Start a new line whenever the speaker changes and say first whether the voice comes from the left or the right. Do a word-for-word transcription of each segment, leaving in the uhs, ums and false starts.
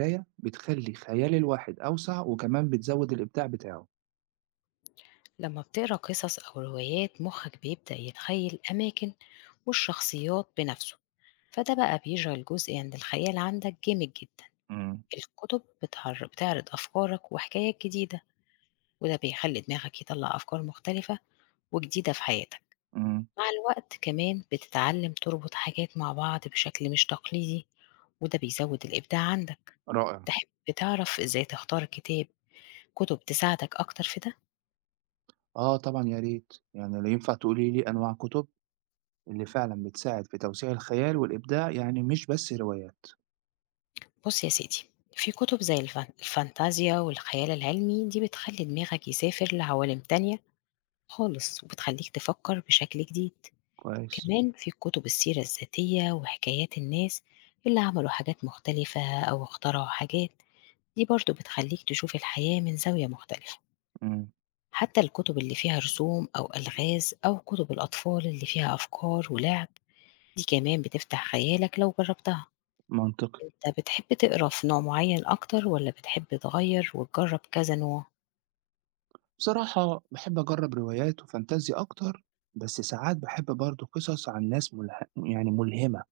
right: القراية بتخلّي خيال الواحد أوسع وكمان بتزوّد الإبداع بتاعه.
left: لما بتقرأ قصص أو روايات مخك بيبدأ يتخيل أماكن والشخصيات بنفسه. فده بقى بيشغل جزء عند الخيال عندك جامد جدا.
right: إمم.
left: الكتب بتعر- بتعرض أفكارك وحكايات جديدة، وده بيخلي دماغك يطلع أفكار مختلفة وجديدة في حياتك.
right: إمم.
left: مع الوقت كمان بتتعلم تربط حاجات مع بعض بشكل مش تقليدي، وده بيزود الإبداع عندك.
right: رائع.
left: تحب تعرف إزاي تختار كتاب كتب تساعدك أكتر في ده؟
right: آه طبعًا يا ريت، يعني لو ينفع تقولي لي أنواع كُتب اللي فعلًا بتساعد في توسيع الخيال والإبداع، يعني مش بس روايات.
left: بُص يا سيدي، في كتب زي الفان الفانتازيا والخيال العلمي، دي بتخلّي دماغك يسافر لعوالم تانية خالص، وبتخلّيك تفكّر بشكل جديد.
right: كويس.
left: كمان في كتب السيرة الذاتية وحكايات الناس اللي عملوا حاجات مختلفة أو اخترعوا حاجات، دي برضه بتخلّيك تشوف الحياة من زاوية مختلفة.
right: إمم.
left: حتى الكتب اللي فيها رسوم أو ألغاز أو كتب الأطفال اللي فيها أفكار ولعب، دي كمان بتفتح خيالك لو جرّبتها.
right: منطقي.
left: أنت بتحب تقرا في نوع معين أكتر والّا بتحب تغيّر وتجرّب كذا نوع؟
right: بصراحة باحب أجرّب روايات وفانتازيا أكتر، بس ساعات باحب برضه قصص عن ناس ملح يعني ملهمة،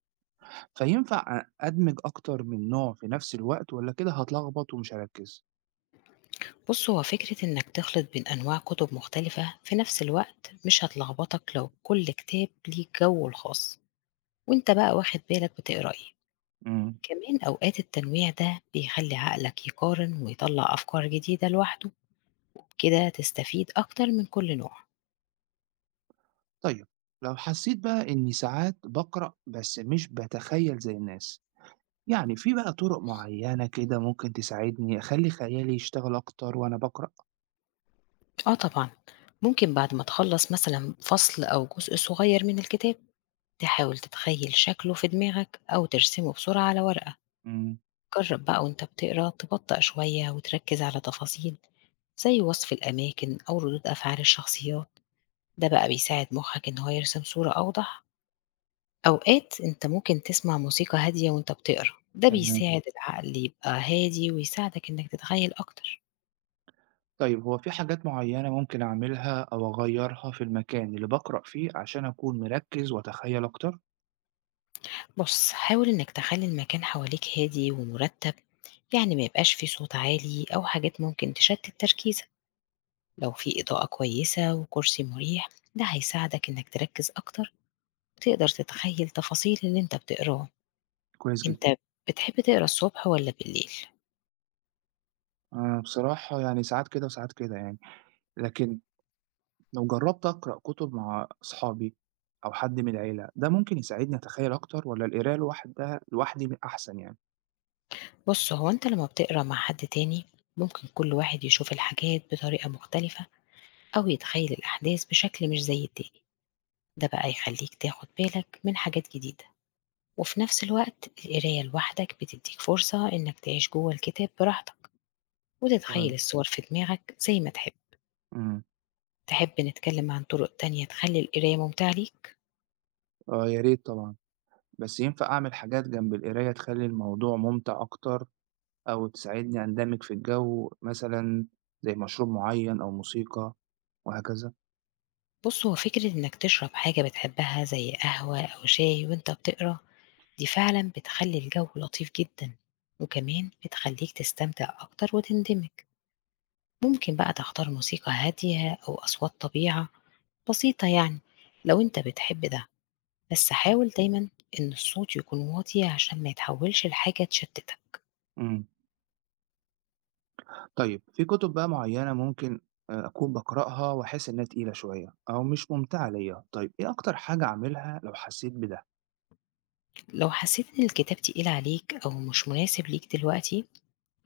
right: فينفع أ أدمج أكتر من نوع في نفس الوقت والّا كده هاتلخبط ومش هاركّز؟
left: بُص، هو فكرة إنك تخلط بين أنواع كتب مختلفة في نفس الوقت مش هتلخبطك لو كل كتاب ليه جوّه الخاص، وأنت بقى واخد بالك بتقرا إيه.
right: إمم.
left: كمان أوقات التنويع ده بيخلّي عقلك يقارن ويطلّع أفكار جديدة لوحده، كده تستفيد أكتر من كل نوع.
right: طيب، لو حسيت بقى إني ساعات بقرأ بس مش بتخيل زي الناس، يعني في بقى طرق معينة كده ممكن تساعدني أخلي خيالي يشتغل أكتر وأنا بقرأ؟
left: آه طبعًا، ممكن بعد ما تخلّص مثلًا فصل أو جزء صغير من الكتاب تحاول تتخيل شكله في دماغك أو ترسمه بسرعة على ورقة.
right: امم
left: جرب بقى وانت بتقرا تبطأ شوية وتركز على تفاصيل زي وصف الأماكن أو ردود أفعال الشخصيات. ده بقى بيساعد مخك إن هو يرسم صورة أوضح. أوقات انت ممكن تسمع موسيقى هادية وانت بتقرا، ده
right: تمام.
left: بيساعد العقل يبقى هادي ويساعدك إنك تتخيل أكتر.
right: طيب، هو في حاجات معينة ممكن أعملها أو أغيرها في المكان اللي بقرأ فيه عشان أكون مركز وأتخيل أكتر؟
left: بص حاول إنك تخلي المكان حواليك هادي ومرتب، يعني ما يبقاش فيه صوت عالي أو حاجات ممكن تشتت تركيزك. لو في إضاءة كويسة وكرسي مريح، ده هيساعدك إنك تركز أكتر وتقدر تتخيل تفاصيل اللي أنت بتقراه.
right: كويس
left: أنت
right: جدا.
left: بتحب تقرا الصبح ولا بالليل؟
right: أنا بصراحة يعني ساعات كده وساعات كده يعني، لكن لو جربت أقرأ كتب مع أصحابي أو حد من العيلة ده ممكن يساعدني أتخيل أكتر ولا القراية لوحدها لوحدي أحسن يعني؟
left: بص هو أنت لما بتقرا مع حد تاني ممكن كل واحد يشوف الحاجات بطريقة مختلفة أو يتخيل الأحداث بشكل مش زي التاني. ده بقى يخليك تاخد بالك من حاجات جديدة، وفي نفس الوقت القراية لوحدك بتديك فرصة إنك تعيش جوه الكتاب براحتك
right: فعلًا.
left: وتتخيل الصور في دماغك زي ما تحب.
right: إمم.
left: تحب نتكلم عن طرق تانية تخلّي القراية ممتعة ليك؟
right: آه يا ريت طبعًا، بس ينفع أعمل حاجات جنب القراية تخلّي الموضوع ممتع أكتر أو تساعدني أندمج في الجو مثلًا زي مشروب معيّن أو موسيقى وهكذا؟
left: بُص، هو فكرة إنّك تشرب حاجة بتحبها زي قهوة أو شاي وأنت بتقرا، دي فعلًا بتخلّي الجو لطيف جدًا، وكمان بتخلّيك تستمتع أكتر وتندمج. ممكن بقى تختار موسيقى هادية أو أصوات طبيعة بسيطة، يعني لو أنت بتحب ده، بس حاول دايمًا إن الصوت يكون واطي عشان ما يتحولش لحاجة تشتتك.
right: إمم. طيب، في كتب بقى معيّنة ممكن آآ أكون باقرأها وأحس إنها تقيلة شوية أو مش ممتعة ليّا، طيب إيه أكتر حاجة أعملها لو حسيت بده؟
left: لو حسيت إن الكتاب تقيل عليك أو مش مناسب ليك دلوقتي،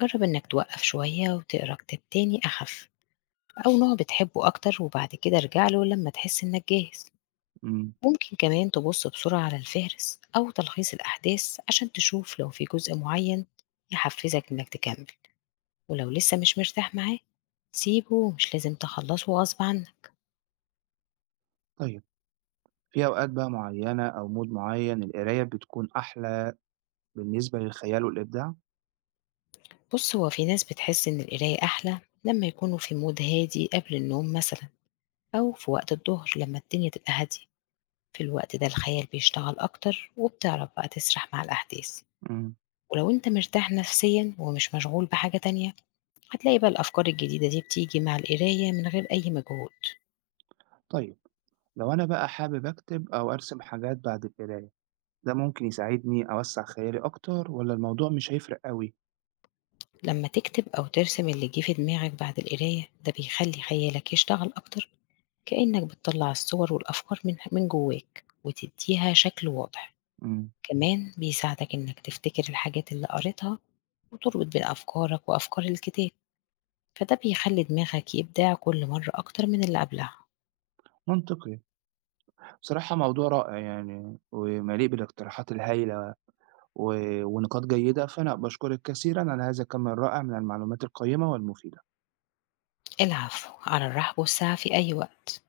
left: جرب إنك توقف شوية وتقرا كتاب تاني أخف أو نوع بتحبه أكتر، وبعد كده ارجع له لما تحس إنك جاهز.
right: إمم.
left: ممكن كمان تبص بسرعة على الفهرس أو تلخيص الأحداث عشان تشوف لو في جزء معين يحفزك إنك تكمل، ولو لسه مش مرتاح معاه سيبه، ومش لازم تخلصه غصب عنك.
right: طيب، في أوقات بقى معيّنة أو مود معيّن القراية بتكون أحلى بالنسبة للخيال والإبداع؟
left: بص هو في ناس بتحس إن القراية أحلى لما يكونوا في مود هادي قبل النوم مثلا، أو في وقت الظهر لما الدنيا تبقى هادية. في الوقت ده الخيال بيشتغل أكتر وبتعرف بقى تسرح مع الأحداث.
right: إمم.
left: ولو أنت مرتاح نفسيًا ومش مشغول بحاجة تانية، هتلاقي بقى الأفكار الجديدة دي بتيجي مع القراية من غير أي مجهود.
right: طيب. لو أنا بقى حابب أكتب أو أرسم حاجات بعد القراية ده ممكن يساعدني أوسع خيالي أكتر ولا الموضوع مش هيفرق أوي؟
left: لما تكتب أو ترسم اللي جه في دماغك بعد القراية، ده بيخلي خيالك يشتغل أكتر، كأنك بتطلع الصور والأفكار من من جواك وتديها شكل واضح.
right: مم.
left: كمان بيساعدك إنك تفتكر الحاجات اللي قريتها وتربط بين أفكارك وأفكار الكتاب، فده بيخلّي دماغك يبدع كل مرّة أكتر من اللي قبلها.
right: منطقي. بصراحة موضوع رائع يعني ومليء بالاقتراحات الهايلة و... ونقاط جيدة فأنا بشكرك كثيرا على هذا الكم الرائع من المعلومات القيمة والمفيدة.
left: العفو، على الرحب والسعة في أي وقت.